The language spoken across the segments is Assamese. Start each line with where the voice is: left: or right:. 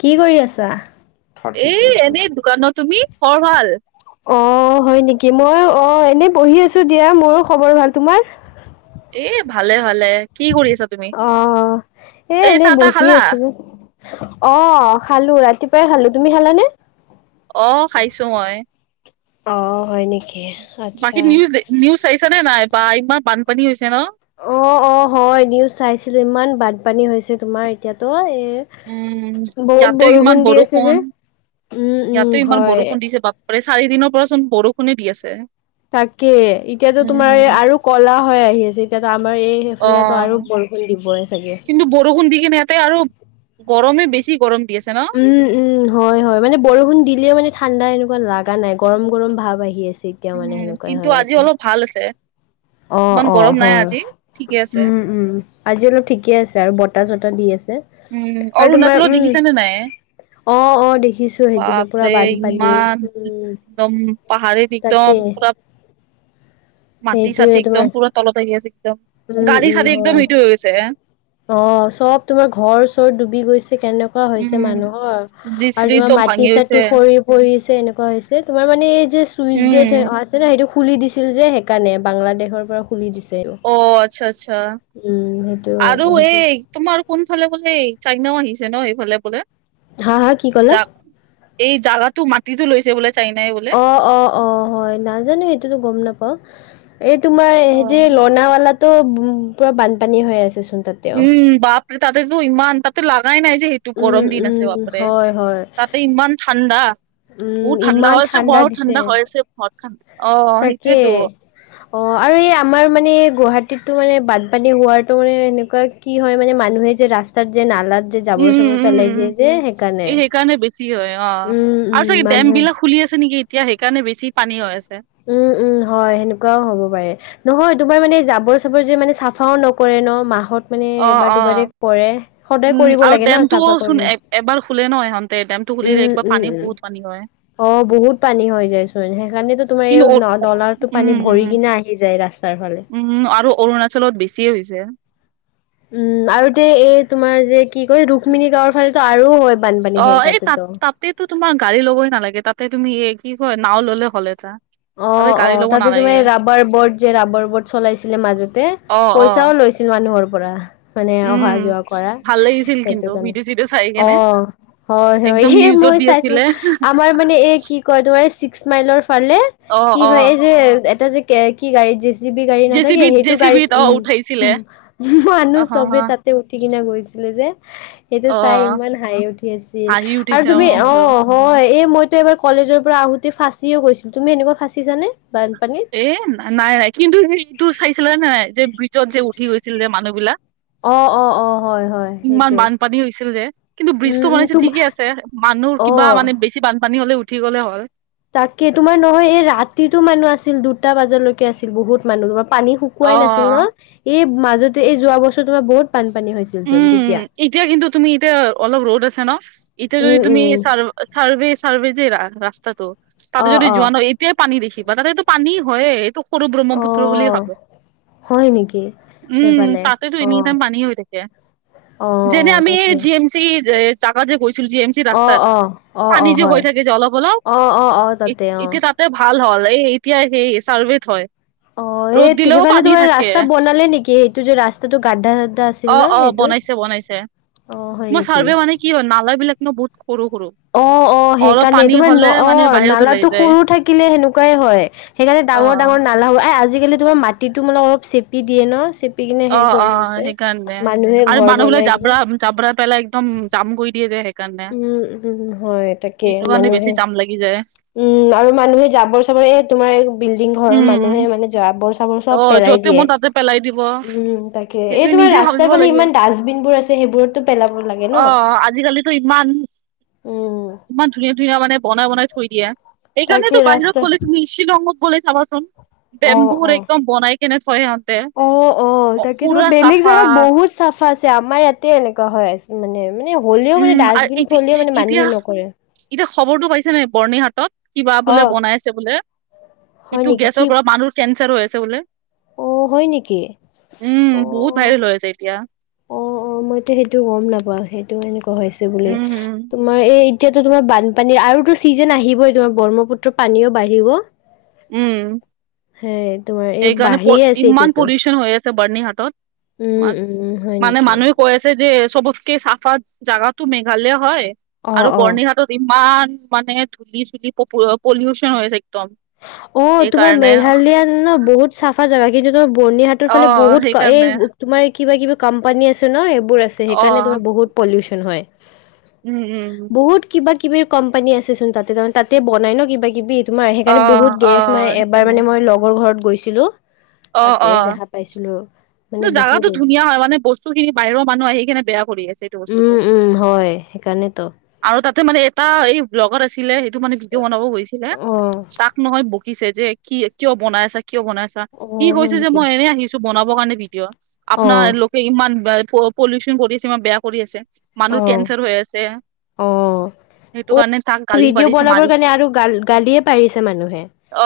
left: কি কৰি আছা?
right: এই এনেই দোকানত, তুমি? খবৰ ভাল?
left: অ', হয় নেকি? মই অ', এনে বহি আছোঁ দিয়া মোৰো খবৰ ভাল, তোমাৰ?
right: এ ভালে ভালে। কি কৰি আছা তুমি
left: অ এ
right: এই
left: এনেই
right: চাহ তাহ
left: বহি
right: খালা
left: আছিলো। অ', খালোঁ, ৰাতিপুৱাই খালোঁ, তুমি খালানে?
right: অ', খাইছোঁ মই।
left: অ হয় নেকি?
right: বাকী
left: আচ্ছা।
right: নিউজ নিউজ চাইিছানে নাই? বা ইমান বানপানী হৈছে ন।
left: অ', অ' হয়, নিউজ চাইছিলোঁ। ইমান বানপানী হৈছে, তোমাৰ এতিয়াতো এ।
right: উম,
left: বহুত
right: ইয়াতেও
left: বৰষুণ
right: ইমান
left: দি আছে যে।
right: বৰষুণ,
left: উম উম
right: ইয়াতে ইমান
left: হয়।
right: বৰষুণ দিছে বাপ চাৰিদিনৰ পৰা চোন বৰষুণে দি আছে।
left: তাকে, এতিয়াতো তোমাৰ এই
right: উম।
left: আৰু কলা হৈ আহি আছে। এতিয়াতো আমাৰ এই
right: অ
left: সেইফালেতো আৰু বৰ দিবই চাগে।
right: কিন্তু বৰষুণ দি কিনে ইয়াতে আৰু গৰমে বেছি গৰম দি আছে ন?
left: উম উম হয় হয়, মানে বৰষুণ দিলেওঁ মানে ঠাণ্ডা এনেকুৱা লগা নাই, গৰম গৰম ভাৱ আহি আছে। এতিয়াওঁ মানে
right: উম
left: সেনেকুৱাই
right: কিন্তু
left: হৈ
right: আজি
left: আছে।
right: অলপ ভাল আছে।
left: অ,
right: ইমান
left: অ,
right: গৰম নাই
left: হয়,
right: আজি ঠিকে আছে
left: উম উম, আজি অলপ ঠিকে আছে আৰু বতাহ -চটাহ দি আছে।
right: উম,
left: আৰু তোমাৰ
right: অৰুণাচলত
left: উম,
right: দেখিছে নে নাই?
left: অ, অ, দেখিছো সেইটোতো
right: বাপৰে
left: পুৰা বানপানী
right: ইমান
left: উম,
right: একদম পাহাৰীত
left: তাকে
right: একদম পুৰা মাটি চাটি
left: সেইটোয়ে
right: একদম
left: তোমাৰ
right: পুৰা তলত আহি আছে একদম
left: উম,
right: গাড়ী
left: উম,
right: চাদি একদম
left: হয়।
right: হিটো হৈ গৈছে
left: অ, চব তোমাৰ ঘৰ ওচৰত ডুবি গৈছে কেনেকুৱা হৈছে
right: উম
left: মানুহৰ
right: ব্ৰিজ
left: আৰু
right: চ্ৰিজ
left: তোমাৰ
right: চব
left: মাটি
right: ভাঙি গৈছে।
left: চাটি সৰি পৰিছে এনেকুৱা হৈছে তোমাৰ মানে এই যে চুইচ
right: উম
left: গেট। ন, সেইটো খুলি দিছিল যে সেইকাৰণে বাংলাদেশৰ পৰা খুলি দিছিল।
right: অ, আচ্ছা আচ্ছা
left: সেইটো
right: আৰু।
left: সেইটো
right: এই তোমাৰ কোনফালে বোলে চাইনাও আহিছে ন এইফালে বোলে
left: হা হা কি
right: জা
left: ক'লে
right: এই জাগাটো মাটিতো লৈছে বলে চাই নাই।
left: অ, অ, অ, হয় নাজানো সেইটোতো গম নাপাও এই তোমাৰ
right: অ।
left: যে লনাৱালাত। তো পুৰা বানপানী হৈ আছেচোন তাত।
right: উম, বাপৰে ততেতো ইমান তাততেো ল লগাগাই নাই যে। টো
left: উম
right: গৰম দিন
left: উম
right: আছে বাপৰে
left: হয় হয়
right: তাতে ইমান ঠাণ্ডা।
left: উম
right: ব ঠাণ্ডা
left: ইমান
right: হৈছে বৰত ঠাণ্ডা
left: দিছে।
right: আছে বতঠা অ
left: তাকে
right: সেইটোয়েতো
left: অ, আৰু এই আমাৰ মানে গুৱাহাটীতো মানে বানপানী হোৱাটো মানে এনেকুৱা কি হয় মানে মানুহে যে ৰাস্তাৰ যে নালাৰ।
right: উম, উম, উম, এই সেইকাৰণে বেছি হয় অ
left: উম উম
right: আৰু চাগ ডেম
left: মানুহে
right: বিলাক খুলি আছে নেকি। এতিয়া সেইকাৰণে বেছি পানী হৈ আছে।
left: উম, উম, হয় সেনেকুৱাও হ'ব পাৰে নহয় তোমাৰ মানে জাবৰ চাবৰ যে মানে চাফাও নকৰে ন মাহত। মানে
right: অ,
left: এবাৰ
right: অ,
left: দুবাৰে কৰে সদায়
right: উম,
left: কৰিব
right: আৰু
left: লাগে ন
right: ডেমটোও
left: চাফা
right: চোন
left: কৰিলে
right: এবাৰ খোলে ন সহন। তে ডেমটো খুলিলে
left: উম
right: একবাৰ
left: উম
right: পানী
left: উম
right: বহুত পানী হয়।
left: অ, বহুত পানী হৈ যায় চোন সেইকাৰণো
right: কিন্তু অ-
left: তোমাৰ ডলাটো
right: উম,
left: পানী ভৰি
right: উম,
left: কিনে আহি যায় ৰাস্তাৰ ফালে
right: উম, আৰু অৰুণাচলত বেছিয়ে হৈছে।
left: উম, আৰু তে এই তোমাৰ যে কি কয় ৰুক্মিণী গাঁৱৰ ফালেো আৰু হয়। বানপানি হে তাতটো
right: তাতেইতো তোমাৰ গাড়ী ল'বই নালাগে তাতে তুমি এ কি কয় নাও ল'লে হলে এটা।
left: অ,
right: তাতে
left: অ,
right: গাড়ী ল'ব
left: তাতে
right: নালাগে
left: তুমাৰ ৰাবাৰ বৰ্ড যে ৰাবাৰ বৰ্ড চলাইছিলে মাজতে
right: অ', অ',
left: পইচাও লৈছিল। মানুহৰ পৰা। মানে
right: উম।
left: অহা যোৱা কৰা
right: ভাল লাগিছিল কিন্তু
left: সেইটো কাৰণে
right: ভিডিঅ' চিডিঅ' চাই
left: অ
right: কেনে
left: হয় হয়
right: একদম
left: এই
right: নিউজত
left: মই
right: দি
left: চাইছো
right: আছিলে
left: আমাৰ মানে এই কি কয় তোমাৰ ছিক্স মাইলৰ ফালে
right: অ',
left: কি হয়
right: অ'।
left: এই যে এটা যে কি গাড়ীত জেচ জি বি গাড়ী নাথাকে সেইটো গাড়ীত।
right: ত,
left: উম
right: উঠাইছিলে।
left: উম
right: অ
left: মানুহ চবে তাতে উঠি কিনা গৈছিলে যে। সেইটো
right: অ
left: চাই ইমান হাইি উঠি আছিল
right: হাঁহি
left: আৰু
right: উঠিছে
left: তুমি অ,
right: মোৰো
left: হয় এ মইতো এবাৰ কলেজৰ পৰা আহোতে ফাঁচিও গৈছিলো তুমি এনেকুৱা ফাঁচিছানে বানপানীত।
right: এ নাই নাই কিন্তু স এইটো চাইছিলে নে নাই নাই যে ব্ৰিজত যে উঠি গৈছিল যে মানুহ বিলাক।
left: অ, অ, অ হয় হয়
right: ইমান
left: সেইটো
right: বানপানী হৈছিল যে কিন্তু
left: উম
right: ব্ৰিজটো
left: উম
right: বনাইছে
left: তোম
right: ঠিকে আছে মানুহ
left: অ
right: কিবা মানে বেছি। বে বানপানী হ'লে উঠি গ'লে হয়।
left: তাকে তোমাৰ নহয় এই ৰাতিতো মানুহ আছিল দুটা বজালৈকে আছিল বহুত মানুহ তোমাৰ পানী শ
right: অ
left: কোৱাই নাছিল ন এই মাজতে এই যোৱা বছৰ তোমাৰ বহুত বানপানী হৈছিল। চোন
right: উম,
left: তেতিয়া
right: এতিয়া কিন্তু তুমি এতিয়া অলপ ৰ'দ আছে ন এতিয়া যদি
left: উম
right: তুমি
left: উম
right: চাৰ ছাৰ্ভে ছাৰ্ভে যে ৰাস্তাটো তাতে
left: অ
right: যদি
left: অ
right: যোৱা ন এই তেতি পানী দেখিবা তাতেটো পানী হয় এইটো সৰু
left: অ
right: ব্ৰহ্মপুত্ৰ বুলিুলিয় ভাবে
left: হয় নেকি
right: উম
left: সেইফালে
right: তাতেতো
left: অ
right: এনি টাইম পানী হৈ থাকে।
left: অ অ
right: যেনে আমি
left: তাকে
right: জি এম চি জাগা যে গৈছিলো জি এমি
left: অ',
right: ৰাস্তাত
left: অ', অ',
right: পানী
left: অ',
right: যে
left: হয়।
right: হৈ থাকে যে, অলপ অলপ
left: অ', অ', অ', তাতে অ'।
right: এতিয়া তাত ভাল হ'ল এই এতিয়া সেই চাৰ্ভিত হয়।
left: অ',
right: ৰ'দ
left: সেই
right: দিলেও
left: সেইফালে
right: পানী
left: তোমাৰ
right: থাকে
left: ৰাস্তা বনালে নেকি? সেইটো যে ৰাস্তাটো গাড্ডা চাড্ডা আছিল ন
right: অ', অ',
left: সেইটোত?
right: বনাইছে বনাইছে।
left: অ', হয়
right: মই
left: নেকি?
right: চাৰ্ভে মানে কি হয় নালাবিলাক নহয় বহুত সৰু সৰু।
left: অ', অ',
right: অলপ
left: সেইকাৰণে
right: পানী
left: তোমাৰ
right: হলে
left: ন
right: মানে
left: অ'
right: বাহিৰত ওলাই
left: নালাটো
right: যায়
left: সৰু থাকিলে হেনেকুৱাই হয়। সেইকাৰণে
right: অ
left: ডাঙৰ ডাঙৰ নালা হ'ল। আজিকালি তোমাৰ মাটিতো মানে অলপ চেপি দিয়ে ন চেপি কিনে
right: অ
left: সেই
right: অ
left: কৰি আছে
right: সেইকাৰণে
left: মানুহে
right: আৰু
left: ঘৰ
right: মানুহবিলাক
left: বনাই কিনে।
right: জাবৰা জাবৰা পেলাই একদম জাম কৰি দিয়ে। সেইকাৰণে
left: উম, উম, হয় তাকে
right: সেইটো কাৰণে
left: মানুহে
right: [inaudible]
left: উম, আৰু মানুহে জাবৰ এই তোমাৰ বিল্ডিং ঘৰৰ
right: উম উম
left: মানুহে মানে জাবৰ চাবৰ
right: অ
left: চব পেলাই
right: য'তে
left: দিয়ে।
right: মন তাতে পেলাই দিব।
left: উম, উম, হয়। তাকে
right: সেইটো
left: এই তোমাৰ
right: নিজে ভাবিব
left: ৰাস্তাৰ ফালে
right: লাগে
left: ইমান ডাষ্টবিনবোৰ আছে সেইবোৰত পেলাব লাগে ন।
right: তো ইমান
left: উম।
right: ইমান ধুনীয়া ধুনীয়া মানে বনাই বনাই থৈ দিয়া। এই
left: তাকে
right: কাৰণেটো বাহিৰত
left: ৰাস্তা
right: গ'লে তুমি শ্বিলঙত চাবাচোন
left: অ',
right: বেম্বুৰ
left: অ'।
right: একদম বনাই কেনেকৈ থৈ সিহঁতে।
left: অ', অ', তাকে তোমাৰ
right: পুৰা
left: বেলেগ
right: চাফা
left: জাগত বহুত চাফা আছে। আমাৰ ইয়াতে এনেকুৱা হৈ আছে। মানে মানে হ'লেও
right: উম আৰু
left: ডাষ্টবিন
right: এতি
left: থ'লেও মানে
right: এতিয়া
left: মানুহে নকৰে।
right: এতিয়া খবৰটো পাইছে নে? বৰ্ণিঘাটত কিবা বোলে
left: অ',
right: বনাই আছে বোলে।
left: হয়
right: এইটো
left: নেকি কি
right: গেছৰ পৰা মানুহ কেঞ্চাৰ হৈ আছে বোলে।
left: অ', হয় নেকি?
right: উম, বহুত
left: অ',
right: ভাইৰেল হৈ আছে এতিয়া।
left: অ', অ', মই এতিয়া সেইটো গম নাপাওঁ। সেইটোও এনেকুৱা হৈছে বুলি।
right: উম উম
left: তোমাৰ এই এতিয়াতো তোমাৰ বানপানীৰ আৰুতো ছিজন আহিবই। তোমাৰ ব্ৰহ্মপুত্ৰৰ পানীও বাঢ়িব।
right: উম,
left: সেই তোমাৰ এই
right: এইকাৰণে
left: বাঢ়িয়ে আছে
right: ইমান
left: এতিয়াতো
right: পলিউচন হৈ আছে। বৰ্ণিহাটত
left: উম
right: মান
left: উম হয়
right: মানে
left: নেকি
right: মানুহে কৈ আছে যে চবতকে চাফা জাগাটো মেঘালয় হয়
left: অ
right: আৰু
left: অ
right: বৰ্ণিঘাটত ইমান মানে ধুলি চুলি পলিউচন হৈ হৈছে একদম।
left: অ', তোমাৰ
right: সেইকাৰণে
left: মেঘালয় ন বহুত চাফা জেগা। কিন্তু তোমাৰ বৰ্ণিঘাটৰ
right: অ
left: ফালে বহুত
right: সেইকাৰণে
left: এই তোমাৰ কিবা কিবা কোম্পানী আছে ন, এইবোৰ আছে।
right: অ
left: সেইকাৰণে তোমাৰ বহুত পলিউচন হয়।
right: উম, উম, উম।
left: বহুত কিবা কিবিৰ কোম্পানী আছে চোন তাতে। তাৰমানে, তাতে বনাই ন কিবা কিবি, তোমাৰ
right: অ
left: সেইকাৰণে বহুত
right: অ
left: গেছ মাৰে এবাৰ
right: সেইকাৰণে
left: মানে মই লগৰ ঘৰত গৈছিলো,
right: অ
left: তাতে
right: অ
left: দেখা পাইছিলো। মানে
right: কিন্তু,
left: বহুত
right: জাগাতো
left: এই
right: ধুনীয়া হয়। মানে বস্তুখিনি বাহিৰৰ মানুহ আহি কিনে বেয়া কৰি আছে এইটো বস্তুটো।
left: উম উম হয়। সেইকাৰণেতো।
right: আৰু তাতে মানে এটা এই ব্লগাৰ আছিলে সেইটো মানে ভিডিঅ' বনাব গৈছিলে।
left: অ
right: তাক নহয় বকিছে যে কি কিয় বনাই আছা? কিয় বনাই আছা?
left: অ
right: সি
left: হয়
right: কৈছে যে
left: নেকি
right: মই এনেই আহিছো বনাবৰ কাৰণে ভিডিঅ'।
left: অ
right: আপোনাৰ লোকে ইমান পলিউচন কৰি আছে ইমান বেয়া কৰি আছে। মানুহৰ
left: অ
right: কেঞ্চাৰ হৈ আছে।
left: অ',
right: সেইটো
left: অ',
right: কাৰণে তাক গালি
left: ভিডিঅ'
right: পাৰিছে
left: বনাবৰ
right: মাৰি
left: কাৰণে আৰু গাল-গালিয়ে পাৰিছে মানুহে?
right: অ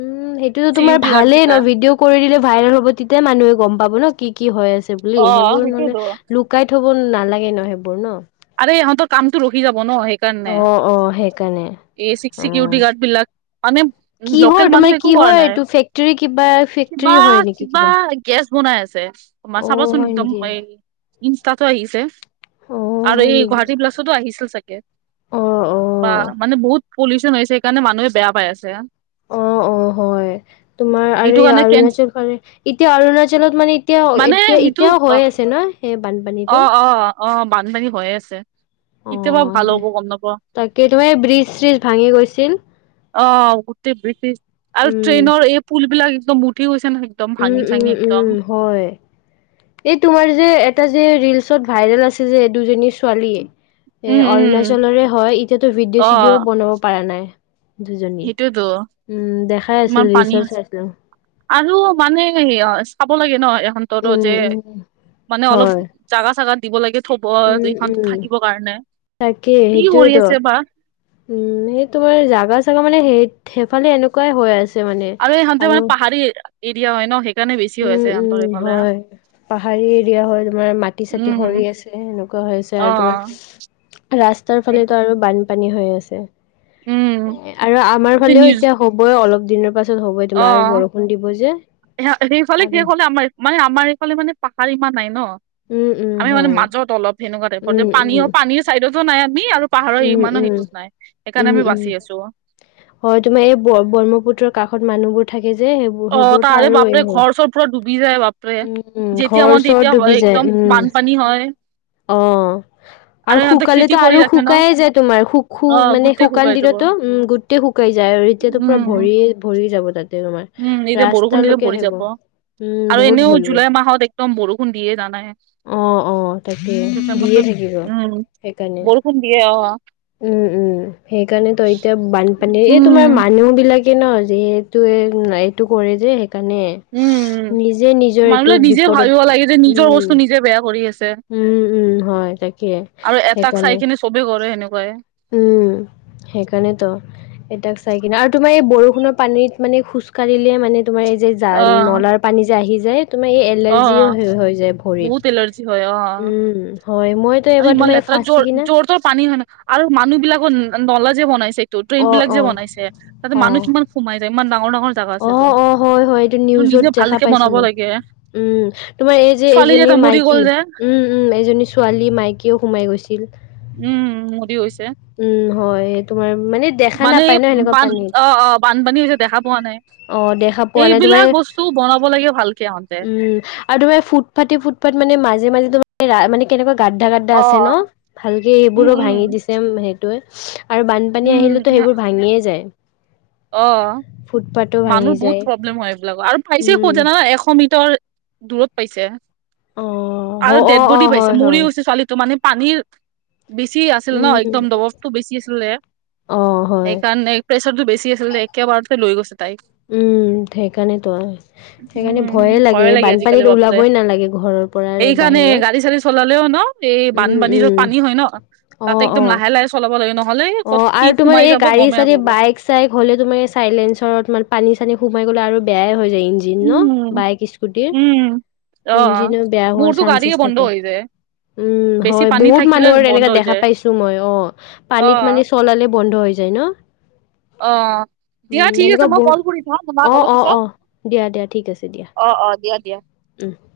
left: উম, সেইটোতো তোমাৰ
right: চিকিউৰিটি গাৰ্ড
left: ভালেই
right: কেইটা
left: ন, ভিডিঅ' কৰি দিলে, ভাইৰেল হ'ব। তেতিয়া মানুহে গম পাব ন, কি কি হৈ আছে বুলি
right: অ
left: সেইবোৰ
right: সেইটোয়েতো
left: লুকাই থ'ব নালাগে ন, সেইবোৰ ন।
right: আৰে, ইহঁতৰ কামটো ৰখি যাব ন, সেই
left: অ, অ, সেইকাৰণে।
right: এ, চিক,
left: অ'।
right: চিকিউৰিটি গাৰ্ড বিলাক, আমি
left: কিহৰ
right: লোকেল
left: তোমাৰ
right: মানুহক
left: কি
right: একো
left: হয়
right: কৰা
left: এইটো
right: নাই।
left: ফেক্টৰী কিবা ফেক্টৰী হয় নেকি কিবা? অ', হয় নেকি
right: [inaudible] ইনষ্টাতো আহিছে
left: অ',
right: আৰু
left: হয়
right: এই
left: নেকি
right: গুৱাহাটী প্লাছতো আহিছিল চাগে।
left: অ',
right: বা
left: অ'।
right: মানে বহুত পলিউচন হৈছে সেইকাৰণে মানুহে বেয়া পাই আছে।
left: অ', অ', হয়, তোমাৰ আৰু
right: সেইটো
left: এই
right: কাৰণে কেন
left: অৰুণাচল ফালে এতিয়া অৰুণাচলত মানে, এতিয়া
right: মানে
left: এতিয়া
right: সেইটো
left: এতিয়াও
right: অ
left: হৈ আছে ন। সে বানপানী
right: অ', অ', বানপানী হৈয়ে আছে। কেতিয়াবা ভাল হ'ব গম নাপাওঁ
left: তাকেই তোমাৰ এই ব্ৰিজ চ্ছীজ ভাঙি গৈছিল।
right: অ', গোটেই ব্ৰিটিছ আৰু
left: উম,
right: ট্ৰেইনৰ এই পুল বিলাক একদম উঠি গৈছে ন একদম
left: উম,
right: ভাঙি
left: উম,
right: চাঙি একদম
left: উম, হয়। এই তোমাৰ যে এটা যে ৰিলচত ভাইৰেল আছে যে দুজনী ছোৱালীয়ে।
right: উম
left: এ
right: উম
left: অৰুণাচলৰে হয়, এতিয়াতো
right: অ
left: ভিডিঅ' চিডিঅ'ও বনাব পৰা নাই। দুজনী
right: সেইটোয়েতো
left: উম দেখাই
right: ইমান
left: আছিল,
right: পানী
left: ৰীলচত
right: আছে
left: চাইছিলো
right: আৰু, মানে চাব লাগে ন এহততো
left: উম,
right: যে
left: উম,
right: মানে অলপ
left: হয়।
right: জাগা, চাগা, দিব লাগে থব
left: উম,
right: এইখনো
left: উম,
right: থাকিব কাৰণে,
left: তাকে
right: কি কৰি
left: সেইটোয়েতো।
right: আছে বা
left: উম, সেই তোমাৰ জাগা চাগা মানে সেই সেইফালে এনেকুৱাই হৈ আছে। মানে।
right: আৰু, ইহঁতে মানে, পাহাৰী এৰিয়া হয় ন, সেইকাৰণে বেছি হৈ
left: উম,
right: আছে
left: উম,
right: সিহঁতৰ ইফালে
left: হয়। পাহাৰী এৰিয়া হয়, তোমাৰ মাটি চাটি
right: উম
left: সৰি আছে সেনেকুৱা হৈ আছে
right: অ
left: আৰু তোমাৰ ৰাস্তাৰ ফালেতো আৰু বান পানী হৈ আছে,
right: উম
left: আৰু আমাৰ
right: এইটো
left: ফালেও
right: নিউজ
left: এতিয়া হবই অলপ দিনৰ পাছত হবই,
right: অ
left: তোমাৰ আৰু বৰষুণ দিব যে
right: সেইফালে,
left: আৰু
right: সেইফাললে, আমাৰ মানে আমাৰ এইফালে মানে পাহাৰ ইমান নাই ন
left: উম, উম,
right: আমি মানে,
left: হয়।
right: মাজত অলপ সেনেকুৱা টাইপত
left: উম,
right: পানী
left: উম,
right: পানীৰ চাইডতো নাই আমি আৰু পাহাৰৰ
left: উম,
right: ইমানো
left: উম,
right: সিটোত নাই সেইকাৰণে
left: উম,
right: আমি
left: উম,
right: বাচি আছো।
left: হয় তোমাৰ এই ব্ৰহ্মপুত্ৰৰ কাষত মানুহবোৰ থাকে যে সেইবোৰ
right: অ',
left: সেইবোৰতো
right: তাৰে
left: আৰু এই
right: বাপৰে
left: হয়
right: ঘৰ চৰ পুৰা ডুবি যায়, বাপৰে
left: উম, উম,
right: যেতিয়া
left: ঘৰ
right: মান
left: চৰ
right: তেতিয়া
left: ডুবি
right: হয়
left: যায়
right: একদম
left: উম।
right: বান্ধ পানী হয়।
left: অ', আৰু
right: সিহঁতে খেতি
left: সুকালেতো
right: কৰি
left: আৰু
right: ৰাখে ন
left: শুকাইে যায়, তোমাৰ শুখো
right: অ
left: মানে
right: গোটেই
left: শুকান
right: শুকাই যাব
left: দিনতো উম গোটেই শুকাই যায় আৰু এতিয়াতো পুৰা
right: উম
left: ভৰি ভৰি যাব তাতে, তোমাৰ
right: উম এতিয়া বৰষুণ দিলে
left: ৰাস্তালৈকে
right: ভৰি
left: আহিব
right: যাব
left: উম
right: আৰু এনেও
left: বহুত ভৰিব
right: জুলাই মাহত একদম বৰষুণ দিয়ে জানাই,
left: অ অ তাকে
right: এইটো টাইমত টো
left: দিয়ে থাকিব
right: উম বৰষুণ
left: সেইকাৰণে
right: বৰষুণ দিয়ে অ',
left: উম, উম, সেইকাৰণে, তই এতিয়া বানপানীৰ এই
right: উম
left: তোমাৰ
right: উম
left: মানুহ বিলাকে যিহেতুৱে এইটো কৰে যে সেইকাৰণে
right: উম
left: নিজে, নিজৰ এইটো
right: মানুহবিলাক নিজে
left: বিপদত
right: ভাবিব লাগে যে নিজৰ
left: উম
right: বস্তু নিজে বেয়া কৰি আছে
left: উম, উম, হয় তাকে, সেইকাৰণে
right: সবে কৰে সেনেকুৱাই
left: উম, সেইকাৰণেতো এতাক চাই কিনে আৰু তোমাৰ এই বৰষুণৰ পানীত মানে খোজকাঢ়িলে মানে তোমাৰ এই যে
right: অ
left: জাল নলাৰ পানী যে আহি যায় তোমাৰ এই
right: অ
left: এলাৰ্জিও হৈ যায়, ভৰিত
right: বহুত এলাৰ্জি হয় অ
left: উম হয় মই
right: আৰু ইমান লেতেৰা জোৰ জোৰ তৰ পানী হয় ন, আৰু মানুহ বিলাকৰ নলা যে বনাইছে তো ট্ৰেইন
left: অ',
right: বিলাক যে,
left: অ',
right: বনাইছে তাতে
left: অ',
right: মানুহ কিমান সোমাই যায়, ইমান ডাঙৰ ডাঙৰ জাগা আছে
left: অ',
right: চোন
left: অ', হয়, হয় এইটো
right: সেইটো
left: নিউজত
right: নিজে
left: দেখা
right: ভালকে বনাব
left: পাইছিলোঁ।
right: লাগে
left: উম, তোমাৰ এই যে
right: ছোৱালী
left: এইজনী
right: এটা মৰি গ'ল
left: মাইকী
right: যে
left: উম উম এইজনী ছোৱালীও, মাইকীও সোমাই গৈছিল।
right: উম্, মৰি গৈছে।
left: উম্, হয় তোমাৰ মানে দেখা
right: এই
left: নাপায় ন। সেনেকুৱা
right: বান
left: পানীত।
right: অ', অ', বানপানী হৈছে, দেখা পোৱা নাই।
left: অ', দেখা পোৱা নাই
right: এইবিলাক বস্তু বনাব লাগে ভালকে ইহঁতে।
left: উম্, আৰু ফুটপাঠৈ ফুটাপাঠে দি মাজে মাজে তোৰ মানে কেনেকুৱা গাদ্ডা গাড্ডা আছে ন,
right: অ',
left: ভালকে
right: উম,
left: সেইবোৰো ভাঙি
right: উম।
left: দিছে। আৰু বানপানী আহিলেতো
right: উম,
left: সেইবোৰ ভাঙিয়ে যায়।
right: অ',
left: ফুটপাথো ভাঙি
right: মানুহ
left: যায়
right: বহুত প্ৰব্লেম হয়, এইবিলাকৰ আৰু পাইছে ক'ত
left: উম
right: জানা এশ মিটাৰ দূৰত পাইছে।
left: অ অ
right: আৰু
left: অ
right: ডেড
left: অ
right: বডি
left: হয়
right: পাইছে, মৰি
left: হয়
right: গৈছে ছোৱালীটো মানে পানীৰ বেছি আছিল ন,
left: উম
right: একদম দবছ টো বেছি আছিলে।
left: অ হয়
right: সেইকাৰণে প্ৰেছাৰতো বেছি আছিল। একে বাৰতে লৈ গৈছে তাইক।
left: উম্, সেইকাৰণেতো আৰু সেইকাৰণে ভয়ে লাগে। বানপানীত ওলাবই নালাগে ঘৰত
right: এইকাৰণে গাড়ী-চাড়ি চলালেও ন, এই
left: উম
right: বানপানী
left: উম
right: য'ত পানী হয় ন।
left: অ
right: তাতে একদম
left: অ
right: লাহে লাহে চলাব লাগে। নহ'লে
left: অ',
right: ক'ত কি
left: আৰু তোমাৰ
right: সোমাই
left: এই
right: যাব
left: গাড়ী
right: গমেই
left: চাড়ী
right: নাপাব।
left: বাইক চাইক হ'লে, তোমাৰ চাইলেঞ্চৰাত পানী- চানী সোমাই গ'লে আৰু বেয়াই হৈ যায় ইঞ্জিন।
right: উম
left: বাইক - স্কুটিৰ
right: উম। অ
left: ইঞ্জিনো বেয়া হোৱাৰ
right: মোৰতো
left: চানসেছ
right: গাড়ীয়ে বন্ধ
left: থাকে।
right: হৈ যায়
left: উম্,
right: বেছি
left: হয়।
right: পানী
left: বহুত
right: থাকিলে
left: মানুহৰ
right: বন্ধ
left: তেনেকােৱা
right: হৈ
left: দেখা
right: যায়।
left: পাইছোঁ মইয়ো।
right: অ
left: পানীত মানে চলালে বন্ধ হৈ যায় ন।
right: অ', দিয়া
left: উম,
right: ঠিক আছে,
left: সেনেকুৱা
right: মই
left: বহুত
right: কল কৰি থওঁ। তোমাক
left: অ',
right: অলপ
left: অ',
right: পিছত
left: অ', দিয়া
right: অ', অ' দিয়া দিয়া।
left: উম্,